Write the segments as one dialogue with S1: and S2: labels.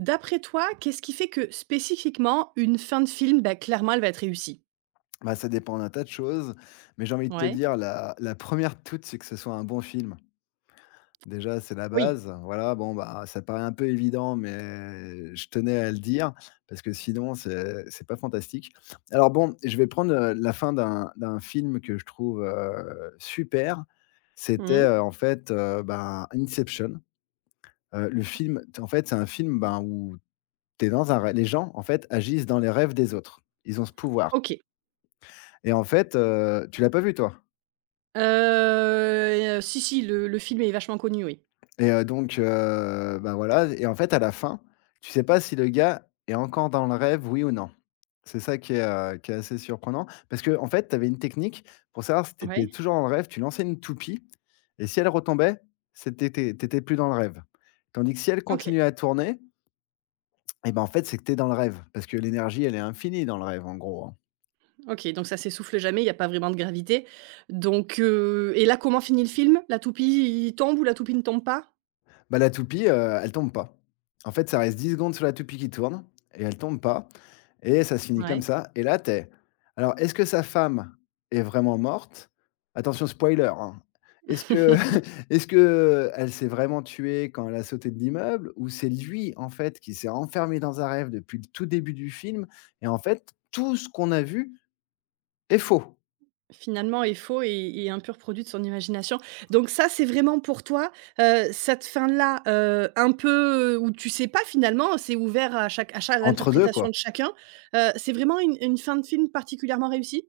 S1: D'après toi, qu'est-ce qui fait que spécifiquement une fin de film, bah, clairement elle va être réussie?
S2: Bah, ça dépend d'un tas de choses, mais j'ai envie de te
S1: Ouais,
S2: dire la la première re de toutes, c'est que ce soit un bon film. Déjà, c'est la
S1: oui.
S2: base, voilà, bon, bah, ça paraît un peu évident, mais je tenais à le dire parce que sinon c'est pas fantastique. Alors bon, je vais prendre, la fin d'un film que je trouve, super. C'était,
S1: Mmh.
S2: en fait, ben, Inception. Le film t en fait, c'est un film, ben, où t'es dans un rê les gens, en fait, agissent dans les rêves des autres. Ils ont ce pouvoir
S1: OK.
S2: et en fait, tu l'as pas vu toi?
S1: Si, si, le film est vachement connu, oui.
S2: Et donc bah, voilà et en fait, à la fin, tu sais pas si le gars est encore dans le rêve, oui ou non. C'est ça qui est assez surprenant parce que en fait, tu avais une technique pour savoir si tu étais
S1: Ouais.
S2: toujours dans le rêve, tu lançais une toupie et si elle retombait, c'était t'étais plus dans le rêve. Tandis que si elle
S1: OK,
S2: continuait à tourner et ben en fait, c'est que tu es dans le rêve parce que l'énergie, elle est infinie dans le rêve, en gros, hein.
S1: OK, donc ça s'essouffle jamais, il y a pas vraiment de gravité. Donc et là, comment finit le film? La toupie il tombe ou la toupie ne tombe pas?
S2: Bah, la toupie, elle tombe pas. En fait, ça reste 10 secondes sur la toupie qui tourne et elle tombe pas et ça se finit comme
S1: Ouais.
S2: ça et là, t'es. Alors, est-ce que sa femme est vraiment morte? Attention spoiler, hein. Est-ce que est-ce que elle s'est vraiment tuée quand elle a sauté de l'immeuble ou c'est lui, en fait, qui s'est enfermé dans un rêve depuis le tout début du film et en fait, tout ce qu'on a vu est faux?
S1: Finalement est faux et un pur produit de son imagination. Donc ça, c'est vraiment pour toi, cette fin-là, un peu, où tu sais pas finalement, c'est ouvert à chaque à
S2: Entre 2 quoi.
S1: l'interprétation de chacun, c'est vraiment une fin de film particulièrement réussie?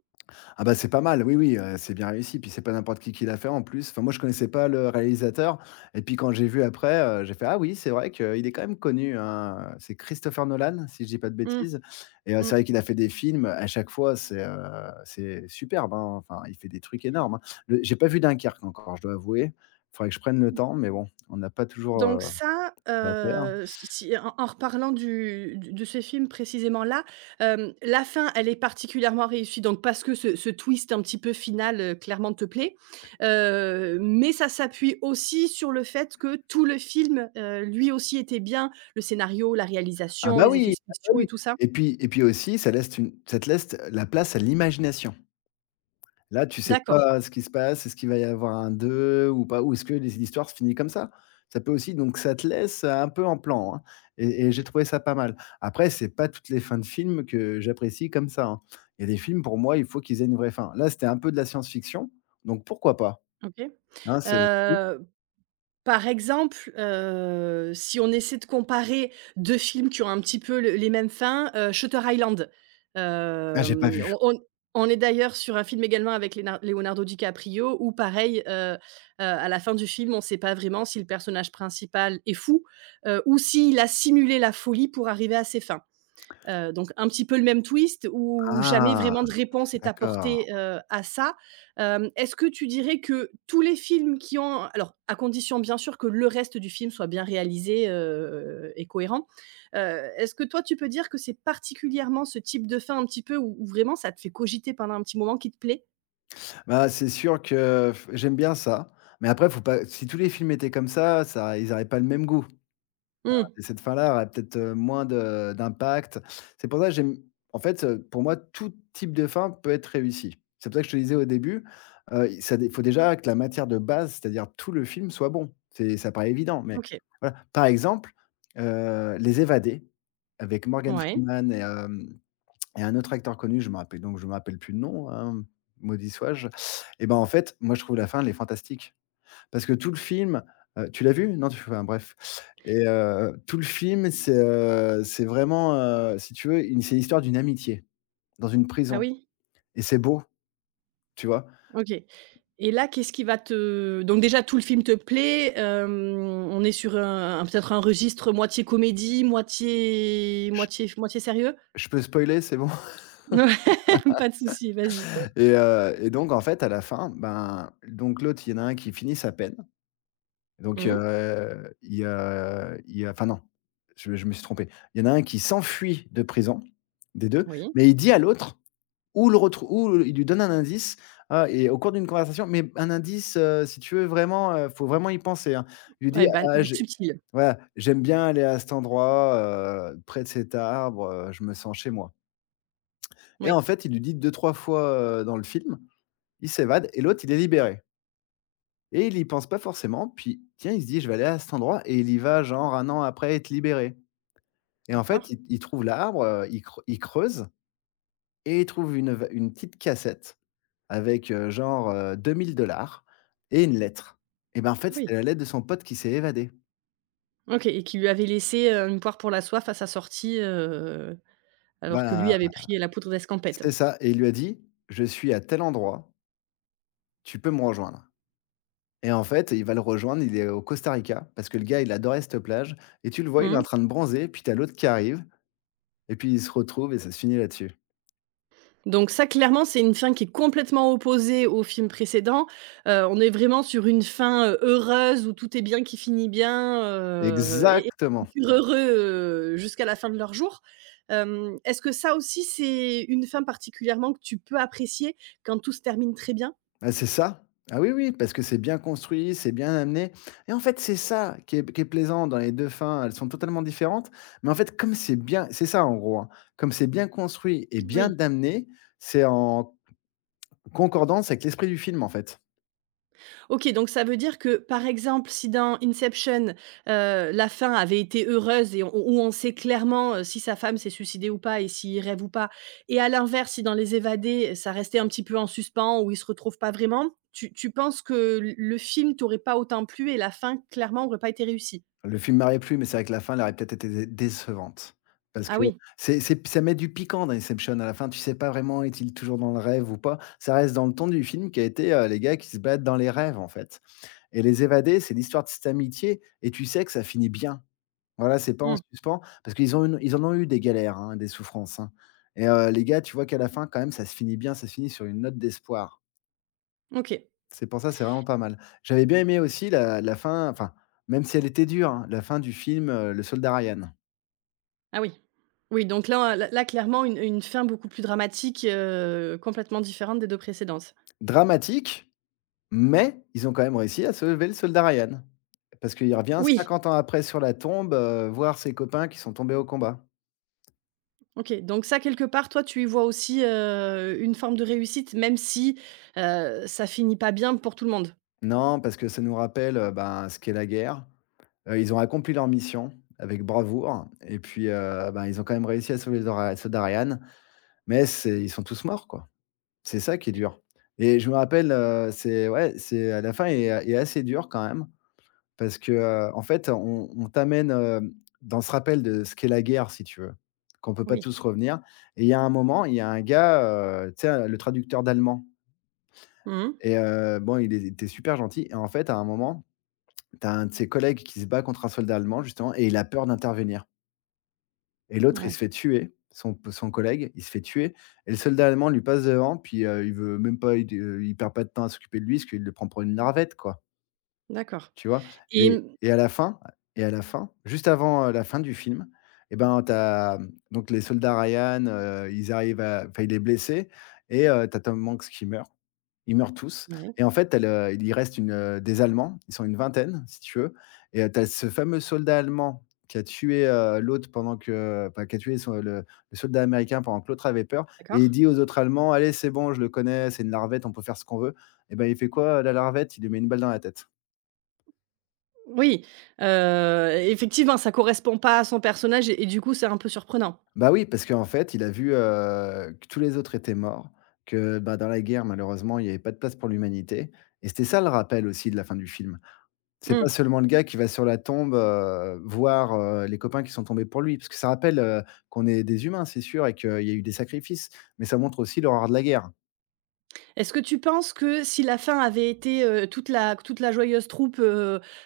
S2: Ah bah, c'est pas mal, oui, oui, c'est bien réussi, puis c'est pas n'importe qui l'a fait en plus. Enfin moi je connaissais pas le réalisateur et puis quand j'ai vu après, j'ai fait: «Ah oui, c'est vrai qu'il est quand même connu, hein», c'est Christopher Nolan, si je dis pas de
S1: Mmh.
S2: bêtises et c'est
S1: Mmh.
S2: vrai qu'il a fait des films, à chaque fois c'est superbe, hein, enfin il fait des trucs énormes, hein. Le j'ai pas vu Dunkerque encore, je dois avouer. Il faudrait que je prenne le temps mais bon, on n'a pas toujours,
S1: Donc ça,
S2: ça à faire.
S1: si en reparlant du de ce film précisément-là, la fin, elle est particulièrement réussie donc parce que ce twist un petit peu final, clairement te plaît, mais ça s'appuie aussi sur le fait que tout le film, lui aussi était bien. Le scénario, la réalisation, les effets
S2: Ah bah
S1: spéciaux et
S2: oui
S1: tout ça?
S2: et puis aussi ça te laisse la place à l'imagination. Là, tu sais
S1: D'accord,
S2: pas ce qui se passe, est-ce qu'il va y avoir un 2 ou pas? Ou est-ce que les l'histoire se finit comme ça? Ça peut aussi donc ça te laisse un peu en plan, hein et j'ai trouvé ça pas mal. Après, c'est pas toutes les fins de films que j'apprécie comme ça, hein. Il y a des films, pour moi, il faut qu'ils aient une vraie fin. Là, c'était un peu de la science-fiction, donc pourquoi pas?
S1: OK.
S2: Hein, c'est oui?
S1: Heu Par exemple, si on essaie de comparer 2 films qui ont un petit peu le les mêmes fins, Shutter Island,
S2: Ah, j'ai pas
S1: hem,
S2: vu.
S1: on on on est d'ailleurs sur un film également avec Lénar Leonardo DiCaprio où pareil, à la fin du film, on ne sait pas vraiment si le personnage principal est fou, ou s'il a simulé la folie pour arriver à ses fins. Donc un petit peu le même twist où jamais
S2: Ah,
S1: vraiment de réponse est
S2: d'accord.
S1: apportée, à ça. Est-ce que tu dirais que tous les films qui ont alors à condition bien sûr que le reste du film soit bien réalisé, et cohérent. Heu, est-ce que toi tu peux dire que c'est particulièrement ce type de fin un petit peu où vraiment ça te fait cogiter pendant un petit moment qui te plaît?
S2: Bah, c'est sûr que f j'aime bien ça, mais après, faut pas si tous les films étaient comme ça ils n'auraient pas le même goût.
S1: Mmh.
S2: Et cette fin-là aurait peut-être, moins de d'impact. C'est pour ça que j'aime en fait, pour moi, tout type de fin peut être réussi. C'est pour ça que je te disais au début, il ça dé faut déjà que la matière de base, c'est-à-dire tout le film soit bon. C'est ça paraît évident, mais
S1: OK.
S2: voilà. Par exemple, Les Évadés avec Morgan
S1: Ouais.
S2: Freeman et un autre acteur connu, je me rappelle plus le nom, hein, maudit sois-je. Et ben, en fait, moi, je trouve la fin, elle est fantastique. Parce que tout le film, tu l'as vu? Non, tu enfin bref et tout le film, c'est, si tu veux, une c'est l'histoire d'une amitié dans une
S1: Ah
S2: prison
S1: oui.
S2: et c'est beau, tu vois?
S1: OK et là, qu'est-ce qui va te donc déjà tout le film te plaît, on est sur un peut-être un registre moitié comédie,
S2: Je
S1: moitié sérieux?
S2: je peux spoiler, c'est bon?
S1: Ouais, pas de souci, vas-y.
S2: Et donc en fait, à la fin, ben, donc l'autre, il y en a un qui finit sa peine. Donc
S1: Mmh,
S2: enfin non, je me suis trompé. Il y en a un qui s'enfuit de prison, des deux.
S1: oui.
S2: Mais il dit à l'autre ou le retrou ou il lui donne un indice, et au cours d'une conversation, mais un indice, si tu veux vraiment, faut vraiment y penser, hein. Il lui dit:
S1: Ouais, ban
S2: «Ah j'ai»
S1: subtil.
S2: voilà, «J'aime bien aller à cet endroit, près de cet arbre, je me sens chez moi» et en
S1: Oui,
S2: fait, il lui dit deux trois fois, dans le film, il s'évade et l'autre, il est libéré et il y pense pas forcément, puis tiens, il se dit: «Je vais aller à cet endroit» et il y va genre un an après être libéré et en fait,
S1: d'accord.
S2: il trouve l'arbre, il creuse et il trouve une petite cassette avec, genre, 2 000 et une lettre. Et ben, en fait,
S1: Ah
S2: c'était
S1: oui,
S2: la lettre de son pote qui s'est évadé.
S1: OK et qui lui avait laissé, une poire pour la soif à sa sortie, alors que
S2: Bah,
S1: lui avait pris la poudre d'escampette.
S2: c'est ça et il lui a dit: «Je suis à tel endroit, tu peux me rejoindre» et en fait, il va le rejoindre, il est au Costa Rica parce que le gars, il adorait cette plage et tu le vois, il est en
S1: Mmh.
S2: train de bronzer, puis t'as l'autre qui arrive et puis ils se retrouvent et ça se finit là-dessus.
S1: Donc ça, clairement, c'est une fin qui est complètement opposée au film précédent. On est vraiment sur une fin, heureuse où tout est bien qui finit bien, et
S2: Exactement.
S1: heureux, jusqu'à la fin de leur jour. Est-ce que ça aussi, c'est une fin particulièrement que tu peux apprécier quand tout se termine très bien?
S2: Ah, c'est ça. Ah oui, oui, parce que c'est bien construit, c'est bien amené et en fait, c'est ça qui est plaisant dans les 2 fins. Elles sont totalement différentes, mais en fait, comme c'est bien c'est ça en gros, hein, comme c'est bien construit et bien
S1: Oui.
S2: amené, c'est en concordance avec l'esprit du film, en fait.
S1: OK, donc ça veut dire que, par exemple, si dans Inception, la fin avait été heureuse et on où on sait clairement, si sa femme s'est suicidée ou pas et s'il rêve ou pas et à l'inverse, si dans Les Évadés, ça restait un petit peu en suspens ou il se retrouve pas vraiment, tu penses que l le film t'aurait pas autant plu et la fin, clairement, aurait pas été réussie?
S2: Le film m'aurait plu, mais c'est vrai que la fin, elle aurait peut-être été dé décevante parce
S1: Ah
S2: que
S1: oui.
S2: c'est ça met du piquant dans Inception à la fin, tu sais pas vraiment est-il toujours dans le rêve ou pas. Ça reste dans le ton du film qui a été, les gars qui se battent dans les rêves, en fait. Et Les Évadés, c'est l'histoire de cette amitié et tu sais que ça finit bien. Voilà, c'est pas en
S1: Mmh.
S2: suspens parce qu'ils en ont eu des galères, hein, des souffrances, hein et les gars, tu vois qu'à la fin quand même ça se finit bien, ça se finit sur une note d'espoir.
S1: OK.
S2: C'est pour ça, c'est vraiment pas mal. J'avais bien aimé aussi la fin, enfin, même si elle était dure, hein, la fin du film, Le Soldat Ryan.
S1: Ah oui. Oui, donc là, clairement, une fin beaucoup plus dramatique, complètement différente des 2 précédentes.
S2: Dramatique, mais ils ont quand même réussi à sauver le Soldat Ryan. Parce qu'il revient
S1: Oui.
S2: 50 ans après sur la tombe, voir ses copains qui sont tombés au combat.
S1: OK, donc ça, quelque part, toi, tu y vois aussi, une forme de réussite, même si, ça finit pas bien pour tout le monde?
S2: Non, parce que ça nous rappelle, ben, ce qu'est la guerre. Ils ont accompli leur mission avec bravoure et puis, ben, ils ont quand même réussi à sauver leur a soldats mais c'est ils sont tous morts, quoi. C'est ça qui est dur et je me rappelle, c'est ouais, c'est à la fin est assez dur quand même parce que, en fait, on t'amène, dans ce rappel de ce qu'est la guerre, si tu veux, qu'on peut pas
S1: Oui.
S2: tous revenir et il y a un moment, il y a un gars, tu sais, le traducteur d'allemand
S1: Mmh.
S2: et bon, il était super gentil et en fait, à un moment t'as un de ses collègues qui se bat contre un soldat allemand justement et il a peur d'intervenir et l'autre, il se
S1: Ouais,
S2: fait tuer, son collègue, il se fait tuer et le soldat allemand lui passe devant puis, il veut même pas il perd pas de temps à s'occuper de lui parce qu'il le prend pour une larvette quoi.
S1: d'accord
S2: Tu vois?
S1: et
S2: Et
S1: mmh,
S2: et à la fin, juste avant, la fin du film, et ben, t'as donc les soldats Ryan, ils arrivent à enfin il est blessé et tu Tom Hanks qui meurt. Ils meurent tous
S1: ouais,
S2: et en fait, tu le il y reste des Allemands, ils sont une vingtaine, si tu veux et tu as ce fameux soldat allemand qui a tué, l'autre pendant que enfin qui a tué son le soldat américain pendant que l'autre avait peur et il
S1: d'accord.
S2: dit aux autres Allemands: «Allez, c'est bon, je le connais, c'est une larvette, on peut faire ce qu'on veut». Et ben, il fait quoi, la larvette? Il lui met une balle dans la tête.
S1: Oui, effectivement, ça correspond pas à son personnage et du coup, c'est un peu surprenant.
S2: Bah oui, parce qu'en fait, il a vu, que tous les autres étaient morts, que, bah, dans la guerre, malheureusement, il n'y avait pas de place pour l'humanité et c'était ça le rappel aussi de la fin du film. C'est pas
S1: Mmh.
S2: seulement le gars qui va sur la tombe, voir, les copains qui sont tombés pour lui, parce que ça rappelle, qu'on est des humains, c'est sûr et qu'il y a eu des sacrifices, mais ça montre aussi l'horreur de la guerre.
S1: Est-ce que tu penses que si la fin avait été, toute la joyeuse troupe, heu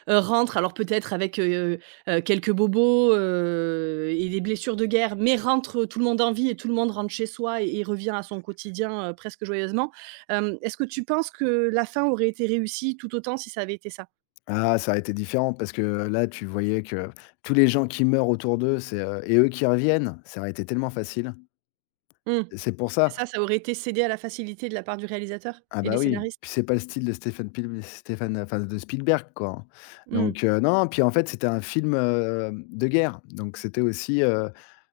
S1: heu, rentre alors peut-être avec, quelques bobos, et des blessures de guerre, mais rentre tout le monde en vie et tout le monde rentre chez soi et revient à son quotidien, presque joyeusement. Est-ce que tu penses que la fin aurait été réussie tout autant si ça avait été ça?
S2: Ah, ça a été différent parce que là, tu voyais que tous les gens qui meurent autour d'eux, et eux qui reviennent, ça aurait été tellement facile.
S1: Mmh.
S2: Et c'est pour
S1: C'est
S2: ça.
S1: ça, ça aurait été cédé à la facilité de la part du réalisateur
S2: Ah
S1: et des
S2: bah oui,
S1: scénaristes?
S2: puis c'est pas le style de Stéphane, enfin de Spielberg, quoi, hein.
S1: Mmh.
S2: Donc, non, puis en fait, c'était un film, de guerre. Donc c'était aussi,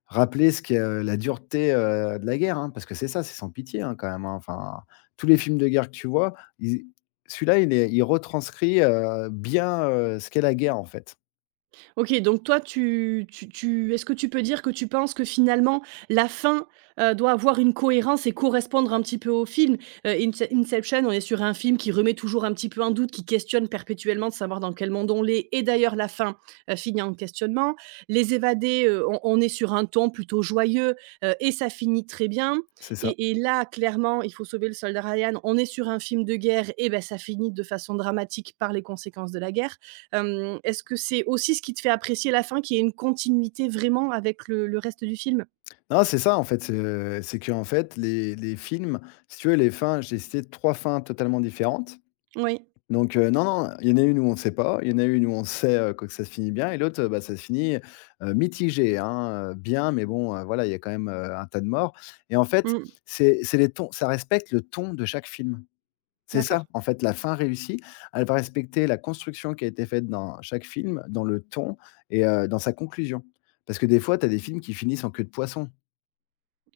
S2: rappeler ce qu'est, la dureté, de la guerre, hein, parce que c'est ça, c'est sans pitié, hein, quand même, hein. Enfin, tous les films de guerre que tu vois, ils celui-là, il retranscrit, bien, ce qu'est la guerre, en fait.
S1: OK, donc toi, tu tu tu est-ce que tu peux dire que tu penses que finalement la fin, doit avoir une cohérence et correspondre un petit peu au film? Inception, on est sur un film qui remet toujours un petit peu en doute, qui questionne perpétuellement de savoir dans quel monde on l'est et d'ailleurs la fin, finit en questionnement. Les Évadés, on est sur un ton plutôt joyeux, et ça finit très bien
S2: C'est ça.
S1: et là, clairement, Il faut sauver le soldat Ryan, on est sur un film de guerre et bah, ça finit de façon dramatique par les conséquences de la guerre. Est-ce que c'est aussi ce qui te fait apprécier la fin, qu'il y ait une continuité vraiment avec le reste du film?
S2: Non, c'est ça en fait, c'est qu'en fait les films, si tu veux les fins j'ai cité 3 fins totalement différentes.
S1: Oui.
S2: Donc, non, non, il y en a une où on ne sait pas, il y en a une où on sait, que ça se finit bien et l'autre, bah, ça se finit, mitigé, hein, bien, mais bon, voilà, il y a quand même, un tas de morts et en fait,
S1: Mmh.
S2: c'est les tons ça respecte le ton de chaque film. C'est ça,
S1: D'accord.
S2: en fait, la fin réussie, elle va respecter la construction qui a été faite dans chaque film, dans le ton et dans sa conclusion. Parce que des fois, tu as des films qui finissent en queue de poisson.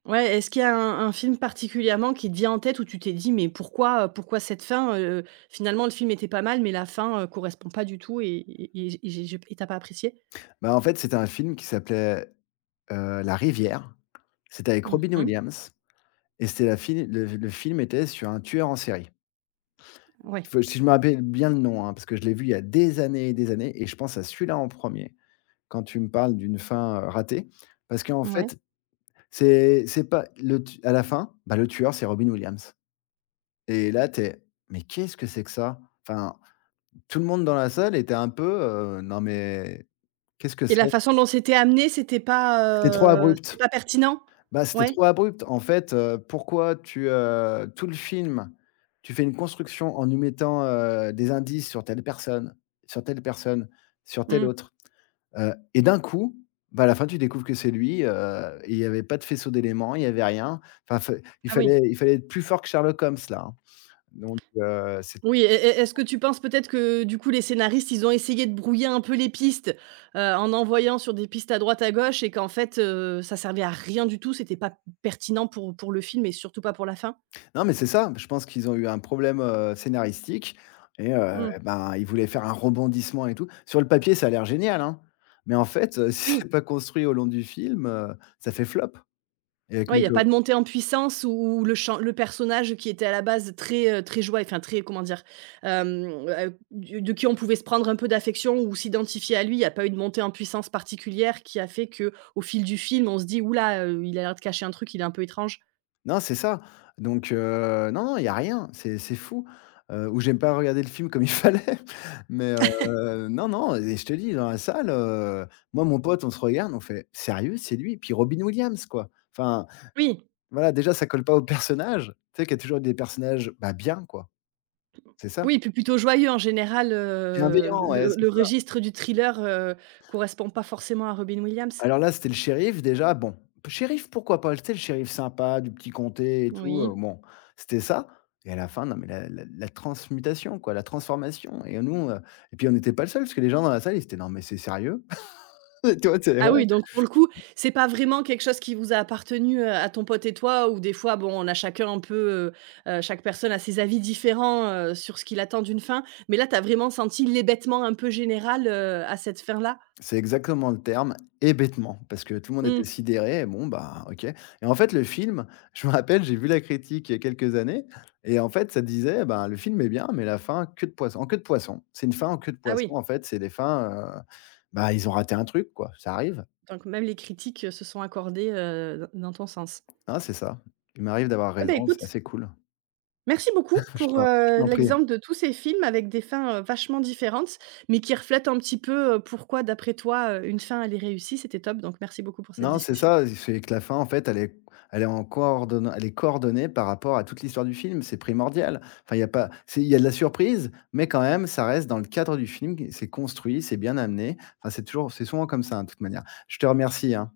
S1: Ouais, est-ce qu'il y a un film particulièrement qui te vient en tête où tu t'es dit: «Mais pourquoi, pourquoi cette fin?» Finalement le film était pas mal, mais la fin, correspond pas du tout et j'ai et tu pas apprécié?
S2: Bah, en fait, c'était un film qui s'appelait, La Rivière. C'était avec Robin
S1: Mmh.
S2: Williams et c'était la fil le film était sur un tueur en série.
S1: Ouais.
S2: Faut Si je me rappelle bien le nom, hein, parce que je l'ai vu il y a des années et je pense à celui-là en premier quand tu me parles d'une fin, ratée. Parce qu'en
S1: Ouais.
S2: fait, c'est pas le tu à la fin, bah, le tueur, c'est Robin Williams et là, tu es: «Mais qu'est-ce que c'est que ça?» Enfin, tout le monde dans la salle était un peu, «Non mais qu'est-ce que
S1: Et
S2: c'est?»
S1: la façon dont c'était amené,
S2: C'était trop
S1: c'était
S2: abrupt.
S1: pas pertinent?
S2: Bah, c'était
S1: Ouais.
S2: trop abrupt. En fait, pourquoi tu, tout le film, tu fais une construction en nous mettant, des indices sur telle personne, sur telle personne, sur telle
S1: Mmh.
S2: autre, et d'un coup, bah, à la fin, tu découvres que c'est lui, il y avait pas de faisceau d'éléments, il y avait rien. Enfin, fa il
S1: Ah oui.
S2: fallait il fallait être plus fort que Sherlock Holmes là, hein. Donc c'est
S1: Oui, est-ce que tu penses peut-être que, du coup, les scénaristes, ils ont essayé de brouiller un peu les pistes, en envoyant sur des pistes à droite, à gauche et qu'en fait, ça servait à rien du tout, c'était pas pertinent pour le film et surtout pas pour la fin?
S2: Non, mais c'est ça. Je pense qu'ils ont eu un problème, scénaristique et
S1: Mmh,
S2: ben, ils voulaient faire un rebondissement et tout. Sur le papier, ça a l'air génial, hein, mais en fait, si
S1: oui,
S2: c'est pas construit au long du film, ça fait flop et avec
S1: ouais, il
S2: mes
S1: y a
S2: co
S1: pas de montée en puissance où le personnage qui était à la base très joyeux, enfin très, comment dire? Du de qui on pouvait se prendre un peu d'affection ou s'identifier à lui, il y a pas eu de montée en puissance particulière qui a fait que au fil du film, on se dit: «Ouh là, il a l'air de cacher un truc, il est un peu étrange».
S2: non, c'est ça, donc non, non, il y a rien, c'est fou, ou j'aime pas regarder le film comme il fallait, mais non, non et je te dis dans la salle, moi, mon pote, on se regarde, on fait: «Sérieux, c'est lui?» puis Robin Williams, quoi. Enfin,
S1: Oui.
S2: voilà, déjà, ça colle pas au personnage. Tu sais qu'il y a toujours des personnages, bah, bien, quoi, c'est ça.
S1: Oui, puis plutôt joyeux en général,
S2: Bienveillant, ouais, c'est
S1: le
S2: ça.
S1: registre du thriller, correspond pas forcément à Robin Williams?
S2: Alors là, c'était le shérif, déjà, bon, shérif, pourquoi pas? Tu sais, le shérif sympa du petit comté et tout,
S1: Oui.
S2: bon, c'était ça et à la fin, non, mais la transmutation, quoi, la transformation et nous, et puis on n'était pas le seul parce que les gens dans la salle, ils étaient: «Non, mais c'est sérieux?» Tu vois? C'est
S1: Ah
S2: ouais.
S1: oui, donc pour le coup, c'est pas vraiment quelque chose qui vous a appartenu, à ton pote et toi ou des fois, bon, on a chacun un peu, chaque personne a ses avis différents, sur ce qu'il attend d'une fin, mais là, t'as vraiment senti l'hébétement un peu général, à cette fin-là?
S2: C'est exactement le terme et bêtement, parce que tout le monde était
S1: Mmh.
S2: sidéré et bon, bah, OK et en fait, le film, je me rappelle, j'ai vu la critique il y a quelques années et en fait, ça disait, ben, le film est bien, mais la fin, queue de poisson en queue de poisson. C'est une fin en queue de
S1: Ah
S2: poisson,
S1: oui,
S2: en fait, c'est des fins, bah, ils ont raté un truc quoi, ça arrive,
S1: donc même les critiques, se sont accordées, d dans ton sens.
S2: hein, c'est ça. Il m'arrive d'avoir
S1: Eh ben,
S2: raison, c'est
S1: écoute,
S2: assez cool.
S1: merci beaucoup
S2: Je
S1: pour,
S2: t'en je t'en prie.
S1: l'exemple de tous ces films avec des fins, vachement différentes, mais qui reflètent un petit peu, pourquoi d'après toi, une fin elle est réussie, c'était top donc merci beaucoup pour cette
S2: Non, c'est
S1: discussion.
S2: ça, c'est que la fin, en fait, elle est coordonnée par rapport à toute l'histoire du film, c'est primordial. Enfin, il y a pas c'est il y a de la surprise, mais quand même, ça reste dans le cadre du film, c'est construit, c'est bien amené. Enfin, c'est souvent comme ça, hein, de toute manière. Je te remercie, hein.